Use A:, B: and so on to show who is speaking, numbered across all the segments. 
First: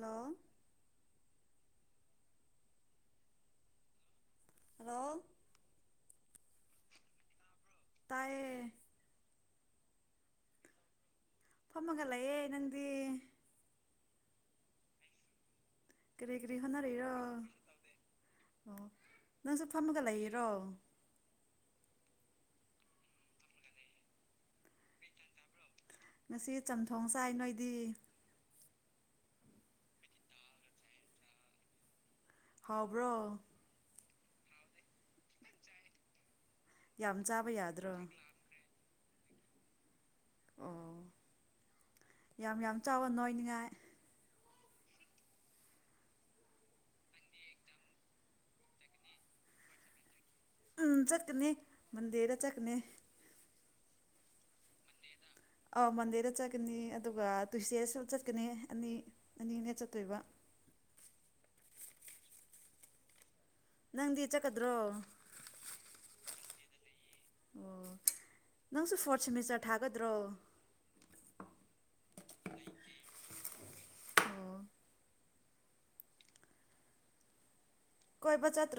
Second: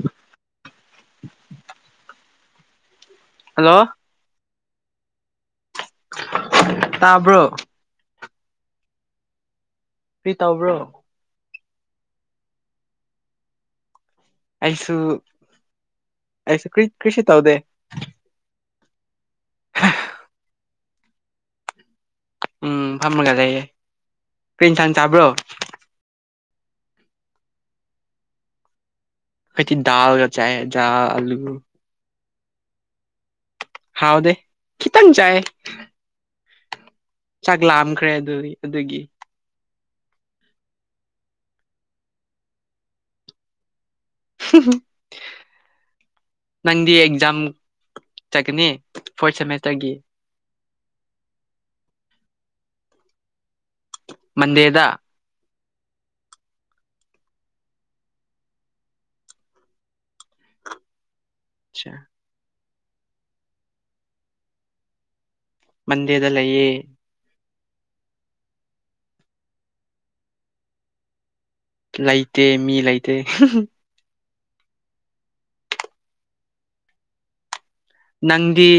A: Hello
B: hello
A: hello
B: ꯇꯥꯕ꯭ꯔꯣ
A: ꯇꯌꯦ
B: ꯀꯔꯤ ꯇꯧꯕ꯭ꯔꯣ
A: ꯐꯝꯃꯒ ꯂꯩꯑꯦ ꯅꯪꯗꯤ
B: ꯑꯩꯁꯨ
A: ꯀꯔꯤ ꯀꯔꯤ
B: ꯑꯩꯁ ꯀ꯭ꯔꯤ
A: ꯍꯣꯠꯅꯔꯤꯔꯣ
B: ꯀ꯭ꯔꯤꯁꯨ ꯇꯥꯎꯗꯦ
A: ꯑꯣ ꯅꯪꯁꯨ ꯐꯝꯃꯒ ꯂꯩꯔꯤꯔꯣ
B: ꯎꯝ ꯐꯝꯃꯒ ꯂꯩꯌꯦꯦ ꯀꯔꯤꯏꯟꯁꯥꯡ ꯆꯥꯕ꯭ꯔꯣ
A: ꯉꯁꯤ ꯆꯝꯊꯣꯡ ꯆꯥꯏ ꯅꯣꯏꯗꯤ
B: ꯑꯩꯈꯣꯏꯗꯤ ꯗꯜꯒ ꯆꯥꯏ ꯌꯦ ꯑꯂꯨ
A: ꯍꯥꯎꯕ꯭ꯔꯣ
B: ꯍꯥꯎꯗꯦ ꯀꯈꯤ ꯈꯤꯇꯪ ꯆꯌꯦ
A: ꯌꯥꯝ ꯆꯥꯕ
B: ꯆꯥꯛ
A: ꯌꯥꯗ꯭ꯔꯣ
B: ꯂꯥꯝꯈ꯭ꯔꯦ ꯑꯗꯨꯒꯤ
A: ꯑꯣ ꯌꯥꯝ ꯌꯥꯝ ꯆꯥꯎꯋꯣ ꯅꯣꯏꯅꯤꯉꯥꯏ
B: ꯅꯪꯗꯤ ꯑꯦꯛꯖꯥꯝ ꯆꯠꯀꯅꯤ ꯐꯣꯔꯠ ꯁꯦꯃꯦꯁꯇꯔꯒꯤ
A: ꯎꯝ ꯆꯀꯅꯔ ꯃꯟꯗꯦꯗ ꯆꯠꯀꯅꯤ
B: ꯃꯟꯗꯦꯗꯥ
A: ꯑꯧ ꯃꯟꯗꯦꯗ ꯆꯠꯀꯅꯤ ꯑꯗꯨꯒ ꯇꯨꯏꯁꯗꯦꯗꯁꯨ ꯆꯠꯀꯅꯤ ꯑꯅꯤ ꯑꯅꯤ ꯑꯅꯦ ꯆꯠꯇꯣꯏꯕ
B: ꯑꯆꯥ
A: ꯅꯪꯗꯤ ꯆꯠꯀꯗ꯭ꯔꯣ
B: ꯃꯟꯗꯦꯗ ꯂꯌꯦꯦ
A: ꯑꯣ ꯅꯪꯁꯨ ꯐꯣꯔꯠ ꯁꯦꯃꯤꯁꯇꯔ ꯊꯥꯒꯗ꯭ꯔꯣ
B: ꯂꯩꯇꯦ ꯃꯤ ꯂꯩꯇꯦ
A: ꯑꯣ ꯀꯣꯏꯕ
B: ꯅꯪꯗꯤ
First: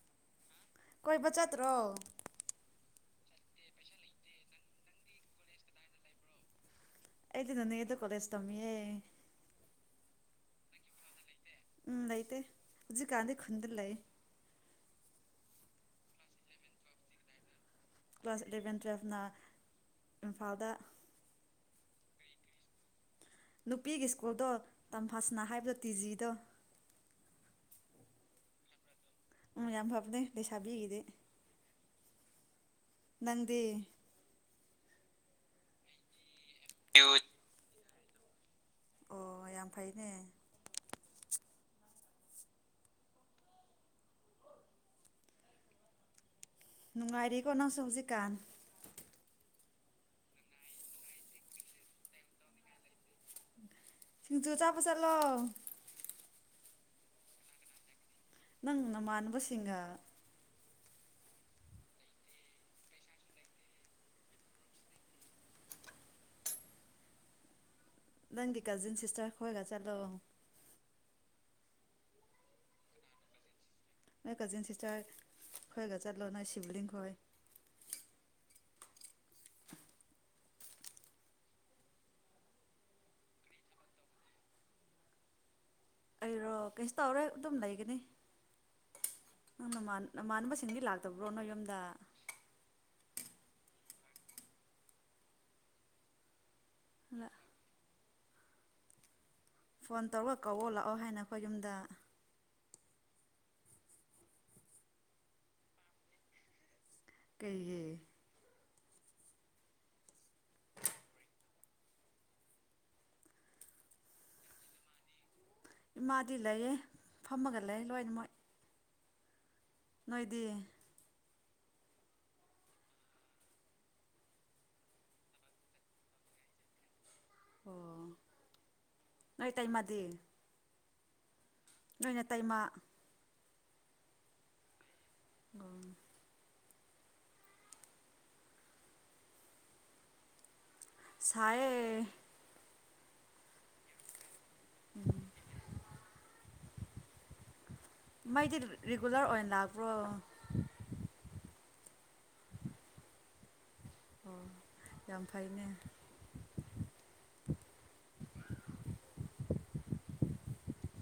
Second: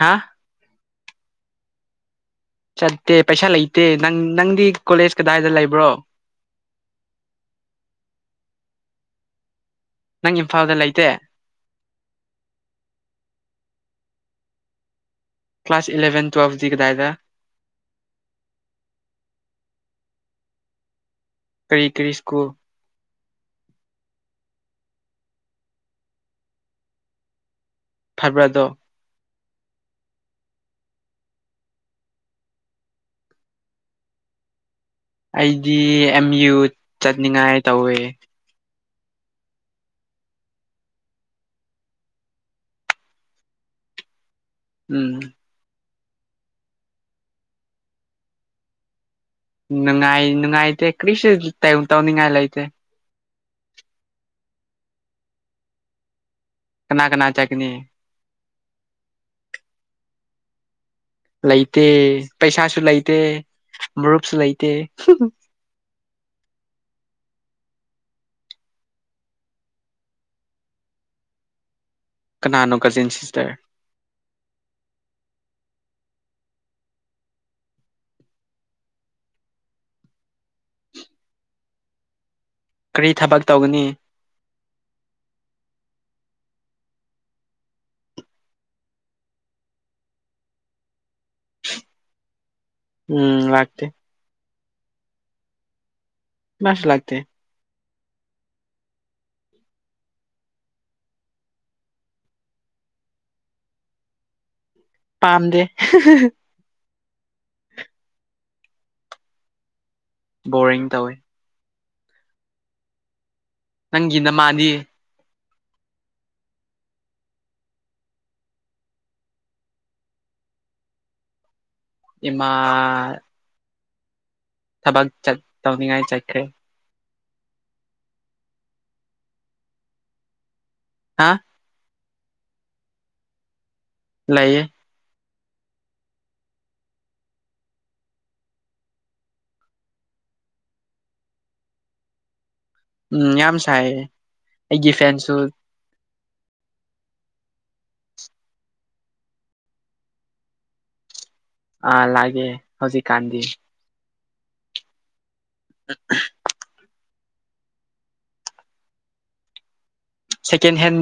B: ꯍꯥ
A: ꯀꯣꯏꯕꯆꯠꯇ꯭ꯔꯣ
B: ꯂꯩꯇꯦ ꯄꯩꯁꯥ ꯂꯩꯇꯦ ꯅꯪ ꯅꯪꯗꯤ ꯀꯣꯂꯦꯖ ꯀꯗꯥꯏꯗ ꯂꯩꯕ꯭ꯔꯣ
A: ꯑꯩꯗꯤ ꯅꯣꯅꯦꯗ ꯀꯣꯂꯦꯁ ꯇꯝꯦ
B: ꯅꯪ ꯏꯝꯐꯥꯜꯗ ꯂꯩꯇꯦ
A: ꯎꯝ ꯂꯩꯇꯦ ꯍꯧꯖꯤꯛ ꯀꯥꯟꯗꯤ ꯈꯨꯨꯟꯗ ꯂꯩ
B: ꯀ꯭ꯂꯥꯁ ꯏꯂꯚꯦꯟ ꯇꯨꯋꯦꯜꯚꯗꯤ ꯀꯗꯥꯥꯏꯗ
A: ꯀ꯭ꯂꯥꯁ ꯑꯦꯂꯚꯦꯟ ꯇꯨꯋꯦꯜꯐꯅ ꯏꯝꯐꯥꯜꯗ
B: ꯀꯔꯤ ꯀꯔꯤ ꯁ꯭ꯀꯨꯜ
A: ꯅꯨꯄꯤꯒꯤ ꯁ꯭ꯀꯨꯜꯗꯣ ꯇꯝꯐꯥꯁꯅꯥ ꯍꯥꯏꯕꯗꯣ ꯇꯤ ꯖꯤꯗꯣ
B: ꯐꯕ꯭ꯔꯥꯗꯣ
A: ꯎꯝ ꯌꯥꯝ ꯐꯕꯅꯦ ꯂꯩꯩꯁꯥꯕꯤꯒꯤꯗꯤ ꯅꯪꯗꯤ
B: ꯑꯩꯗꯤ ꯑꯦꯝ ꯌꯨ ꯆꯠꯅꯤꯡꯉꯥꯏ ꯇꯧꯋꯦ
A: ꯑꯣ ꯌꯥꯝ ꯐꯩꯅꯦ
B: ꯎꯝ
A: ꯅꯨꯡꯉꯥꯏꯔꯤꯀꯣ ꯅꯪꯁꯨ ꯍꯧꯖꯤꯛꯀꯥꯟ
B: ꯅꯨꯡꯉꯥꯏ ꯅꯨꯡꯉꯥꯏꯇꯦ ꯀꯔꯤꯁꯨ ꯇ ꯇꯧꯅꯤꯡꯉꯥꯏ ꯂꯩꯇꯦ
A: ꯁꯤꯡꯖꯨ ꯆꯥꯕ ꯆꯠꯂꯣ
B: ꯀꯅꯥ ꯀꯅꯥ ꯆꯠꯀꯅꯤ
A: ꯅꯪ ꯅꯃꯥꯟꯅꯕꯁꯤꯡꯒ
B: ꯂꯩꯇꯦ ꯄꯩꯁꯥꯁꯨ ꯂꯩꯇꯦ ꯃꯔꯨꯞꯁꯨ ꯂꯩꯇꯦ ꯍꯨꯡꯍꯨꯡ
A: ꯅꯪꯗꯤ ꯀꯖꯤꯟ ꯁꯤꯁꯇꯔ ꯈꯣꯏꯒ ꯆꯠꯂꯣ
B: ꯀꯅꯥꯅꯣ ꯀꯖꯤꯟ ꯁꯤꯁꯇꯔ
A: ꯅꯣꯏ ꯀꯖꯤꯟ ꯁꯤꯁꯇꯔ ꯈꯣꯏꯒ ꯆꯠꯂꯣ ꯅꯣꯏ ꯁꯤꯕ꯭ꯂꯤꯡ ꯈꯣꯏ
B: ꯀꯔꯤ ꯊꯕꯛ ꯇꯧꯒꯅꯤ
A: ꯑꯩꯔꯣ ꯀꯩꯁꯨ ꯇꯧꯔꯣꯢ ꯑꯗꯨꯝ ꯂꯩꯒꯅꯤ ꯅꯪ ꯅꯃꯥꯟ ꯅꯃꯥꯅꯕꯁꯤꯡꯗꯤ ꯂꯥꯛꯇꯕ꯭ꯔꯣ ꯅꯣꯢꯌꯨꯝꯗ
B: ꯎꯝ ꯂꯥꯛꯇꯦ ꯀ꯭ꯅꯥꯁꯨ ꯂꯥꯛꯇ
A: ꯐꯣꯟ ꯇꯧꯔꯒ ꯀꯎꯑꯣ ꯂꯥꯛꯑꯣ ꯍꯥꯏꯅ ꯑꯩꯈꯣꯏ ꯌꯨꯝꯗ
B: ꯄꯥꯝꯗꯦ
A: ꯀꯩꯒꯤ
B: ꯕꯣꯔꯤꯡ ꯇꯧꯋꯤ ꯅꯪꯒꯤ ꯅꯃꯥꯗꯤ
A: ꯏꯃꯥꯗꯤ ꯂꯩꯌꯦ ꯐꯝꯃꯒ ꯂꯩ ꯂꯣꯏꯅ ꯃꯣꯏ ꯅꯣꯏꯗꯤ
B: ꯏꯃꯥ ꯊꯕꯛ ꯆꯠ ꯇꯧꯅꯤꯡꯉꯥꯏ ꯆꯠꯈ꯭ꯔꯦ
A: ꯑꯣ ꯅꯣꯏ ꯇꯩꯏꯃꯗꯤ
B: ꯍꯥ
A: ꯅꯣꯏ ꯅꯇꯩꯃꯥ
B: ꯂꯩꯥꯏꯌꯦ
A: ꯎꯡ ꯁꯥꯢꯌꯦ
B: ꯎꯝ ꯌꯥꯝꯁꯥꯏꯌꯦ ꯑꯩꯒꯤ ꯐꯦꯟꯁꯨ
A: ꯃꯩꯗꯤ ꯔꯤꯒꯨꯂꯔ ꯑꯣꯏꯅ ꯂꯥꯛꯄ꯭ꯔꯣ
B: ꯑꯥ ꯂꯥꯛꯑꯦ ꯍꯧꯖꯤꯛꯀꯥꯟꯗꯤ
A: ꯑꯣ ꯌꯥꯝ ꯐꯩ
B: ꯍ ꯁꯦꯀꯦꯟ ꯍꯦꯟ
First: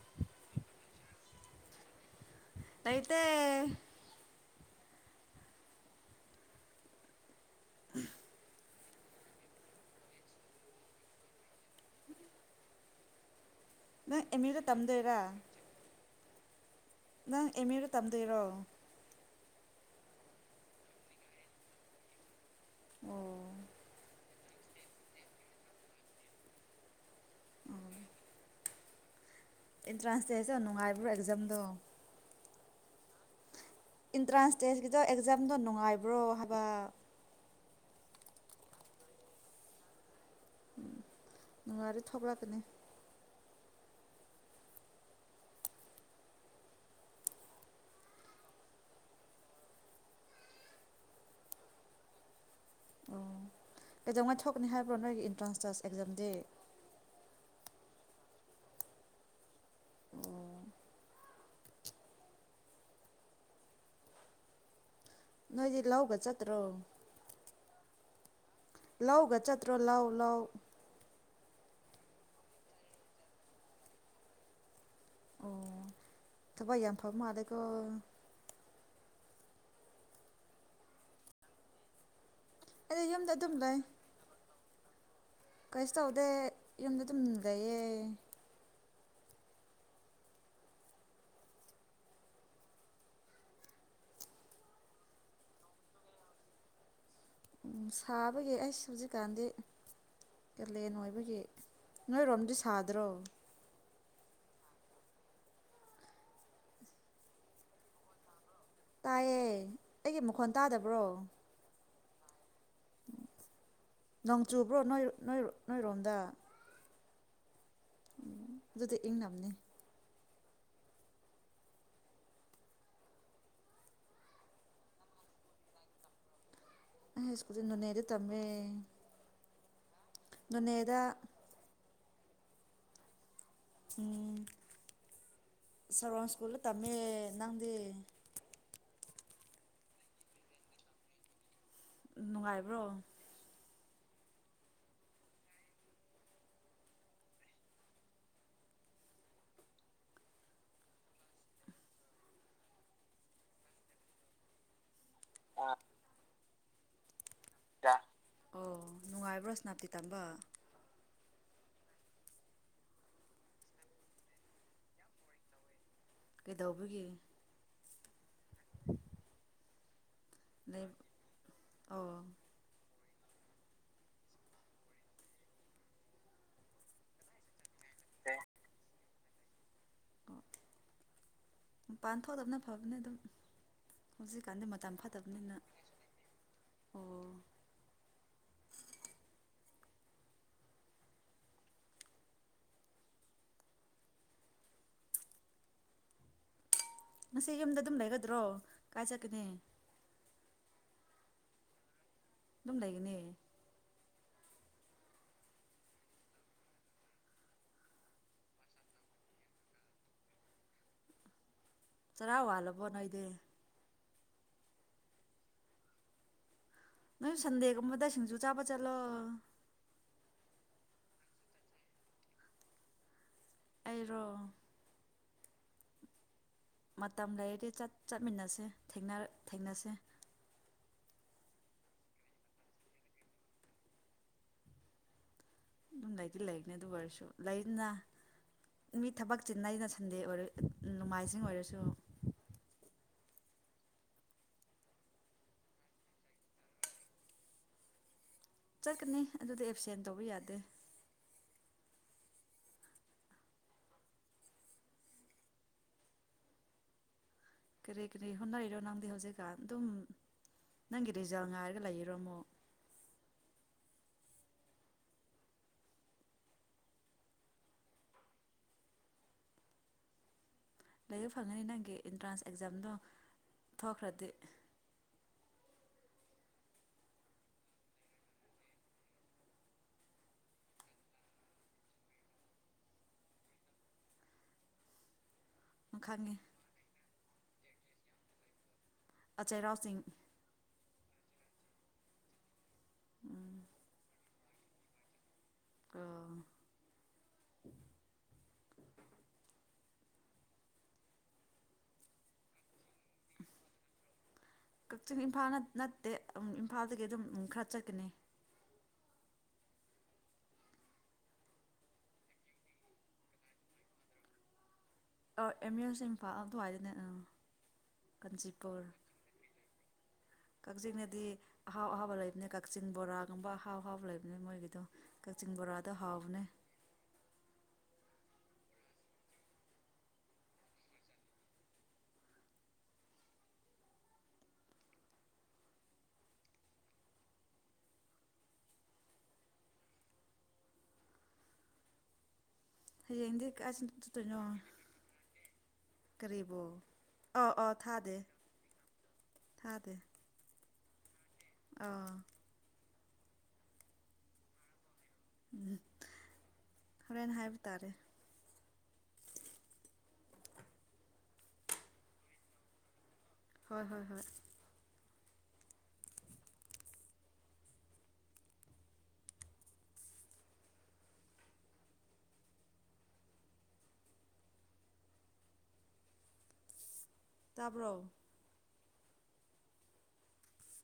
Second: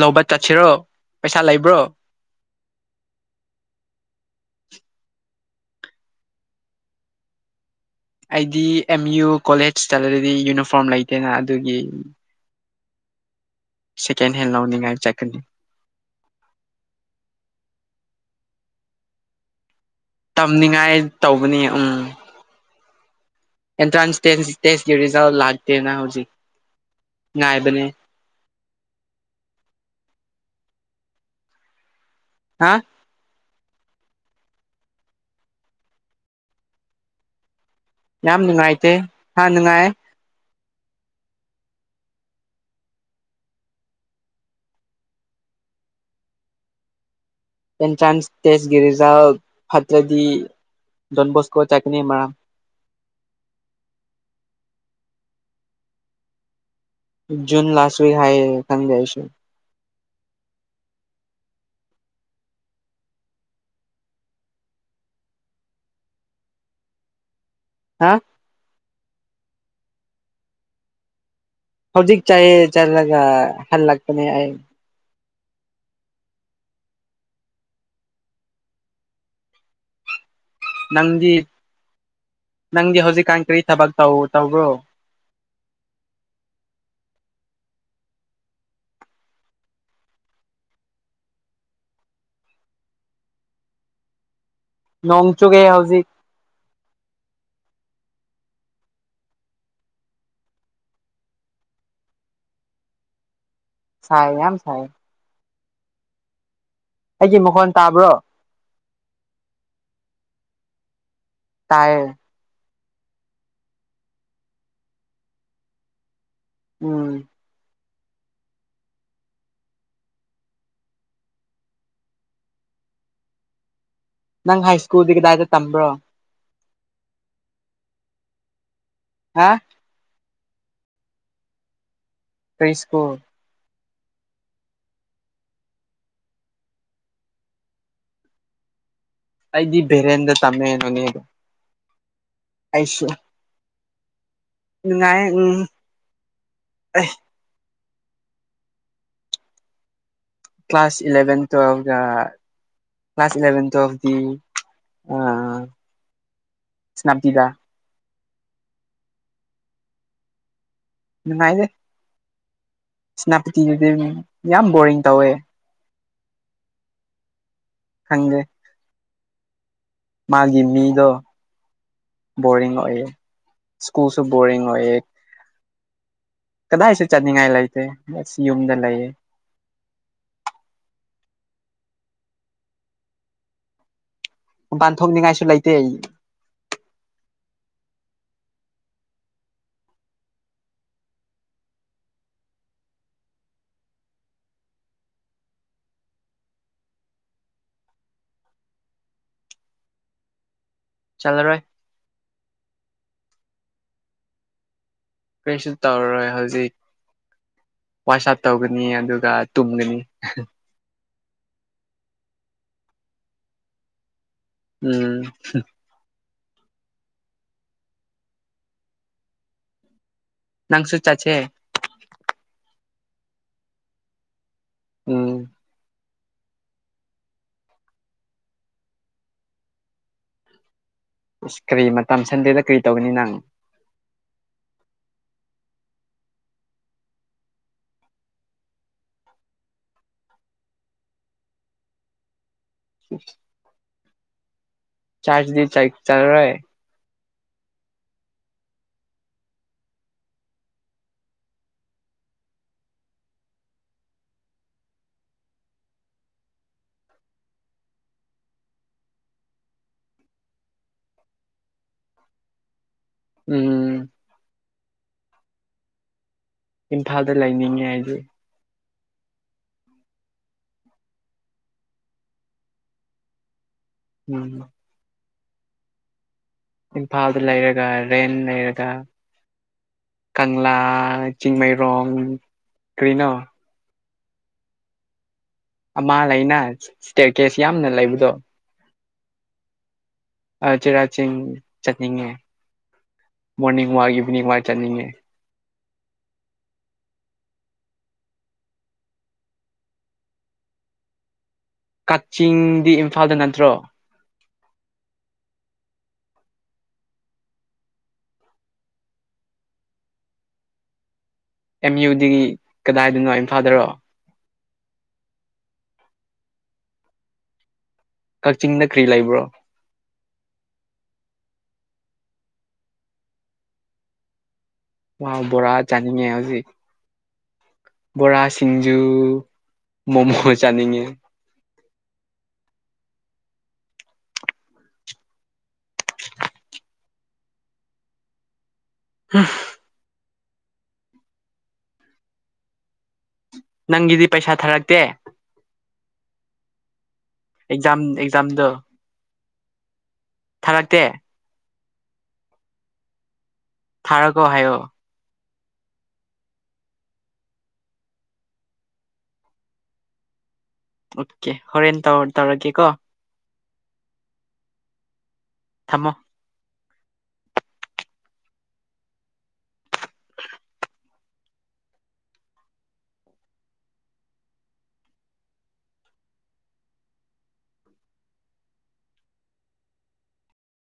B: ꯂꯧꯕ ꯆꯠꯁꯤꯔꯣ ꯄꯩꯁꯥ ꯂꯩꯕ꯭ꯔꯣ
A: ꯂꯩꯇꯦ
B: ꯑꯩꯗꯤ ꯑꯦꯝ ꯌꯨ ꯀꯣꯂꯦꯖ ꯆꯠꯂꯗꯤ ꯌꯨꯅꯤꯐꯣꯔꯝ ꯂꯩꯇꯦꯅ ꯑꯗꯨꯒꯤ
A: ꯅꯪ
B: ꯁꯦꯀꯦꯟ
A: ꯑꯦꯝ
B: ꯍꯦꯟ
A: ꯌꯨꯗ
B: ꯂꯧꯎꯅꯤꯡꯉꯥꯏ
A: ꯇꯝꯗꯣꯏꯔꯥ
B: ꯆꯠꯀꯅꯤ [inaudible]
A: ꯅꯪ ꯑꯦꯝꯌꯨꯗ ꯇꯝꯗꯣꯏꯔꯣ
B: ꯇꯝꯅꯤꯡꯉꯥꯏ ꯇꯧꯕꯅꯤ ꯎꯝ
A: ꯑꯣ
B: ꯑꯦꯟꯇ꯭ꯔꯥꯟꯁ ꯇꯦꯁꯒꯤ ꯔꯤꯖꯜ ꯂꯥꯛꯇꯦꯅ ꯍꯧꯖꯤꯛ ꯉꯥꯏꯕꯅꯦ
A: ꯑꯦꯟꯇ꯭ꯔꯥꯟꯁ ꯇꯦꯁ ꯅꯨꯡꯉꯥꯏꯕ꯭ꯔꯣ ꯑꯦꯛꯖꯥꯝꯗꯣ
B: ꯍꯥ
A: ꯏꯟꯇ꯭ꯔꯥꯟꯁ ꯇꯦꯖꯀꯤꯗꯣ ꯑꯦꯛꯖꯥꯝꯗꯣ ꯅꯨꯡꯉꯥꯏꯕ꯭ꯔꯣ ꯍꯥꯏꯕ
B: ꯌꯥꯝ ꯅꯨꯡꯉꯥꯏꯇꯦ ꯍꯥꯥ ꯅꯨꯡꯉꯥꯏ
A: ꯎꯝ ꯅꯨꯡꯉꯥꯢꯔꯣ ꯊꯣꯛꯂꯛꯀꯅꯤ
B: ꯑꯦꯟꯇ꯭ꯔꯥꯟꯁ ꯇꯦꯁꯀꯤ ꯔꯤꯖꯜ ꯐꯠꯇ꯭ꯔꯗꯤ ꯗꯣꯟꯕꯣꯁꯀꯣ ꯆꯥꯛꯀꯅꯤ ꯃꯔꯥꯝ
A: ꯑꯣ ꯀꯩꯗꯧꯉꯥꯏ ꯊꯣꯛꯀꯅꯤ ꯍꯥꯏꯕ꯭ꯔꯣ ꯅꯣꯏꯒꯤ ꯑꯦꯟꯇ꯭ꯔꯥꯟꯁ ꯇꯥꯁ ꯑꯦꯛꯖꯥꯝꯗꯤ
B: ꯖꯨꯨꯟ ꯂꯥꯁ ꯋꯤꯛ ꯍꯥꯏꯌꯦ ꯈꯪꯗꯦ ꯑꯩꯁꯨ
A: ꯑꯣ ꯅꯣꯏꯗꯤ ꯂꯎꯒ ꯆꯠꯇ꯭ꯔꯣ
B: ꯍꯥ
A: ꯂꯧꯒ ꯆꯠꯇ꯭ꯔꯣ ꯂꯧ ꯂꯧ
B: ꯍꯧꯖꯤꯛ ꯆꯥꯏꯌꯦ ꯆꯜꯂꯒ ꯍꯜꯂꯛꯄꯅꯦ ꯑꯩ
A: ꯑꯣ ꯊꯕꯛ ꯌꯥꯝꯐꯃꯥꯂꯦꯀꯣ
B: ꯅꯪꯗꯤ ꯅꯪꯒꯤ
A: ꯑꯩꯗꯤ
B: ꯍꯖꯤꯛ
A: ꯌꯨꯝꯗ
B: ꯀꯥ
A: ꯑꯗꯨꯝ
B: ꯀꯔꯤ
A: ꯂꯩ
B: ꯊꯕꯛ ꯇꯧ ꯇꯧꯔꯣ
A: ꯀꯩꯁꯨ ꯇꯧꯗꯦ ꯌꯨꯝꯗ ꯑꯗꯨꯝ ꯂꯩꯌꯦ
B: ꯅꯣꯡꯆꯨꯒꯦ ꯍꯧꯖꯤꯛ
A: ꯎꯝ ꯁꯥꯕꯒꯤ ꯑꯩꯁꯨ ꯍꯧꯖꯤꯛꯀꯥꯟꯗꯤ ꯀꯦꯂꯦꯟ ꯑꯣꯏꯕꯒꯤ ꯅꯣꯏꯔꯣꯝꯗꯤ ꯁꯥꯗ꯭ꯔꯣ
B: ꯁꯥꯏ ꯌꯥꯝ ꯁꯥꯏ ꯑꯩꯒꯤ ꯃꯈꯣꯟ ꯇꯥꯕ꯭ꯔꯣ
A: ꯇꯥꯏꯌꯦ ꯑꯩꯒꯤ ꯃꯈꯣꯟ ꯇꯥꯗꯕ꯭ꯔꯣ
B: ꯇꯥꯢꯌꯦ
A: ꯅꯣꯡ ꯆꯨꯕ꯭ꯔꯣ ꯅꯣꯏ ꯅꯣꯏ ꯅꯣꯏꯔꯣꯝꯗ
B: ꯎꯝ
A: ꯎ ꯑꯗꯨꯗꯤ ꯏꯪ ꯅꯅꯤ
B: ꯅꯪ ꯍꯥꯏ ꯁ꯭ꯀꯨꯜꯗꯤ ꯀꯗꯥꯏꯗ ꯇꯝꯕ꯭ꯔꯣ
A: ꯑꯩ ꯍꯥꯢ ꯁ꯭ꯀꯨꯖꯦ ꯅꯣꯅꯦꯗ ꯇꯝꯃꯦ
B: ꯍꯥ
A: ꯅꯣꯅꯦꯗ
B: ꯀ꯭ꯔꯤ ꯁ꯭ꯀꯨꯜ?
A: ꯎꯝ ꯁꯔꯣꯟ ꯁ꯭ꯀꯨꯜꯗ ꯇꯝꯃꯦ꯫ ꯅꯪꯗꯤ?
B: ꯑꯩꯗꯤ ꯕꯔꯦꯟꯗ ꯇꯃꯦ ꯅꯣꯅꯦꯗ꯫
A: ꯅꯨꯡꯉꯥꯏꯕ꯭ꯔꯣ?
B: ꯅꯨꯉꯥꯏꯌꯦ ꯎꯝ꯫ ꯑꯩ ꯀ꯭ꯂꯥꯁ ꯏꯂꯚꯦꯟ ꯇꯨꯋꯦꯜꯐꯒ ꯀ꯭ꯂꯥꯁ ꯏꯂꯚꯦꯟ ꯇꯨꯋꯦꯜꯐꯗꯤ ꯑ
A: ꯑ
B: ꯁꯦꯅꯞꯇꯤꯗ
A: ꯑꯣ ꯅꯨꯡꯉꯥꯏꯕ꯭ꯔꯣ ꯁ ꯅꯥꯄꯤꯄꯤ ꯇꯝꯕ
B: ꯅꯨꯉꯥꯏꯇꯦ ꯁꯅꯥꯄꯇꯤꯗꯨꯗꯤ ꯌꯥꯝ ꯕꯣꯔꯤꯡ ꯇꯧꯋꯦ
A: ꯀꯩꯗꯧꯕꯒꯤ
B: ꯈꯪꯗꯦ ꯃꯥꯒꯤ
A: ꯂꯩ
B: ꯃꯤꯗꯣ
A: ꯑꯣ
B: ꯕꯣꯔꯤꯡ ꯑꯣꯏꯌꯦ ꯁ꯭ꯀꯨꯜꯁꯨ ꯕꯣꯔꯤꯡ ꯑꯣꯏꯌꯦ ꯀꯗꯥꯢꯁꯨ ꯆꯅꯤꯡꯉꯥꯏ ꯂꯩ ꯇꯦ ꯌꯨꯝꯗ ꯂꯩꯌꯦ
A: ꯃꯄꯥꯟ ꯊꯣꯛꯇꯕꯅ ꯐꯕꯅꯦ ꯑꯗꯨꯝ ꯍꯧꯖꯤꯛꯀꯥꯟꯗꯤ
B: ꯃꯄꯥꯟ
A: ꯃꯇꯝ
B: ꯊꯣꯛꯅꯤꯡꯉꯥꯏꯁꯨ
A: ꯐꯠꯇꯕꯅꯤꯅ
B: ꯂꯩꯇꯦ ꯑꯩ
A: ꯑꯣ ꯉꯁꯤ ꯌꯨꯝꯗ ꯑꯗꯨꯝ ꯂꯩꯒꯗ꯭ꯔꯣ ꯀꯥꯏ ꯆꯠꯀꯅꯤ
B: ꯆꯠꯂꯔꯣꯏ
A: ꯑꯗꯨꯝ ꯂꯩꯒꯅꯤ
B: ꯀꯔꯤꯁꯨ ꯇꯧꯔꯔꯣꯏ ꯍꯧꯖꯤꯛ ꯋꯥꯁꯠ ꯇꯧꯒꯅꯤ ꯑꯗꯨꯒ ꯇꯨꯝꯒꯅꯤ
A: ꯆꯔꯥ ꯋꯥꯜꯂꯕꯣ ꯅꯣꯏꯗꯤ
B: ꯎꯝ
A: ꯅꯣꯏ ꯁꯟꯗꯦꯒꯨꯝꯕꯗ ꯁꯤꯡꯖꯨ ꯆꯥꯕ ꯆꯠꯂꯣ
B: ꯅꯪ ꯁꯨ ꯆꯥꯠꯁꯦ
A: ꯑꯩꯔꯣ
B: ꯎꯝ
A: ꯃꯇꯝ ꯂꯩꯔꯗꯤ ꯆꯠ ꯆꯠꯃꯤꯟꯅꯁꯦ ꯊꯦꯡ ꯊꯦꯡꯅꯁꯦ
B: ꯑꯁ ꯀꯔꯤ ꯃꯇꯝ ꯁꯟꯗꯦꯗ ꯀꯔꯤ ꯇꯧꯒꯅꯤ ꯅꯪ
A: ꯂꯩꯗꯤ ꯂꯩꯔꯤꯅꯤ ꯑꯗꯨꯕꯨ ꯑꯣꯏꯔꯁꯨ ꯂꯩꯅ ꯃꯤ ꯊꯕꯛ ꯆꯤꯟꯅꯩꯅ ꯁꯟꯗꯦ ꯑꯣꯏꯔ ꯅꯣꯡꯃꯥꯏꯖꯤꯡ ꯑꯣꯏꯔꯁꯨ
B: ꯏꯁ ꯆꯥꯖꯗꯤ ꯆꯥꯏ ꯆꯔꯦ
A: ꯆꯠꯀꯅꯤ ꯑꯗꯨꯗꯤ ꯑꯦꯞꯁꯦꯟ ꯇꯧꯕ ꯌꯥꯗꯦ ꯀꯔꯤ ꯀꯔꯤ ꯍꯣꯠꯅꯔꯤꯔꯣ ꯅꯪꯗꯤ ꯍꯧꯖꯤꯛꯀꯥꯟ ꯑꯗꯨꯝ ꯅꯪꯒꯤ ꯔꯤꯖꯜ ꯉꯥꯏꯔꯒ ꯂꯩꯔꯣ ꯑꯃꯨꯛ
B: ꯎꯝ ꯏꯝꯐꯥꯜꯗ ꯂꯩꯅꯤꯡꯉꯦ ꯍꯥꯏꯁ
A: ꯂꯩꯕ ꯐꯪꯒꯅꯤ ꯅꯪꯒꯤ ꯑꯦꯟꯇ꯭ꯔꯥꯟꯁ ꯑꯦꯛꯖꯥꯝꯗꯣ ꯊꯣꯛꯈ꯭ꯔꯗꯤ
B: ꯎꯝ ꯏꯝꯐꯥꯜꯗ ꯂꯩꯔꯒ ꯔꯦꯟ ꯂꯩꯔꯒ ꯀꯪꯂꯥ ꯆꯤꯡꯃꯩꯔꯣꯡ ꯀ꯭ꯔꯤꯅꯣ ꯑꯃ
A: ꯈꯪꯉꯤ
B: ꯂꯩꯥꯏꯅꯥ ꯁ꯭ꯇꯦꯠ ꯀꯦꯁ ꯌꯥꯝꯅ ꯂꯩꯕꯗꯣ
A: ꯑ ꯆꯩꯔꯥꯎꯆꯤꯡ
B: ꯑ ꯆꯩꯔꯥꯎ ꯆꯤꯡ ꯆꯠꯅꯤꯡꯉꯦ
A: ꯎꯝ
B: ꯃꯣꯔꯅꯤꯡ ꯋꯥꯢ ꯏꯚꯤꯅꯤꯡꯋꯥꯢ ꯆꯠꯅꯤꯡꯉꯦ
A: ꯑꯥ
B: ꯀꯛꯆꯤꯡꯗꯤ ꯏꯝꯐꯥꯜꯗ ꯅꯠꯇ꯭ꯔꯣ
A: ꯀꯛꯆꯤꯡ ꯏꯝꯐꯥꯜꯅ ꯅꯠꯇꯦ ꯏꯝꯐꯥꯜꯗꯒꯤ ꯑꯗꯨꯝ ꯈꯔ ꯆꯠꯀꯅꯤ
B: ꯑꯦꯝ ꯌꯨꯗꯤꯒꯤ ꯀꯗꯥꯏꯗꯣꯏꯅꯣ ꯏꯝꯐꯥꯜꯗꯔꯣ
A: ꯑ ꯑꯦꯝ ꯌꯨꯁ ꯏꯝꯐꯥꯜ ꯑꯗ꯭ꯋꯥꯢꯗꯅꯦ ꯑ
B: ꯀꯛꯆꯤꯡꯗ ꯀꯔꯤ ꯂꯩꯕ꯭ꯔꯣ
A: ꯀꯛꯆꯤꯡꯗꯗꯤ ꯑꯍꯥꯎ ꯑꯍꯥꯎꯕ ꯂꯩꯕꯅꯦ ꯀꯛꯆꯤꯡ ꯕꯣꯔꯥꯒꯨꯝꯕ ꯑꯍꯥꯎ ꯑꯍꯥꯎꯕ ꯂꯩꯕꯅꯦ ꯃꯣꯏꯒꯤꯗꯣ
B: ꯃꯥ
A: ꯀꯛꯆꯤꯡ
B: ꯕꯣꯔꯥ
A: ꯕꯣꯔꯥꯗꯣ
B: ꯆꯥꯅꯤꯡꯉꯦ
A: ꯍꯥꯎꯕꯅꯦ
B: ꯍꯧꯖꯤꯛ ꯕꯣꯔꯥ ꯁꯤꯡꯖꯨ ꯃꯣꯃꯣ ꯆꯥꯅꯤꯡꯉꯦ ꯑ
A: ꯌꯦꯡꯗꯤ
B: ꯅꯪꯗꯤ ꯄꯩꯁꯥ ꯊꯔꯛꯇꯦ
A: ꯀ꯭ꯔꯤꯕꯣ
B: ꯑꯦꯛꯖꯝ ꯑꯦꯛꯖꯝꯗ
A: ꯊꯥꯗꯦ
B: ꯊꯥꯔꯛꯇꯦ
A: ꯑꯥ
B: ꯊꯥꯔꯒꯣ ꯍꯥꯏꯌꯣ
A: ꯎꯝ ꯍꯣꯔꯦꯟꯅ ꯍꯥꯏꯕ ꯇꯥꯔꯦ
B: ꯑꯣꯀꯦ ꯍꯣꯔꯦꯟ ꯇꯧꯔꯒꯦ ꯀꯣ
A: ꯍꯣꯏ ꯍꯣꯏ ꯍꯣꯏ
B: ꯊꯝꯃꯣ
A: ꯇꯥꯄ꯭ꯔꯣ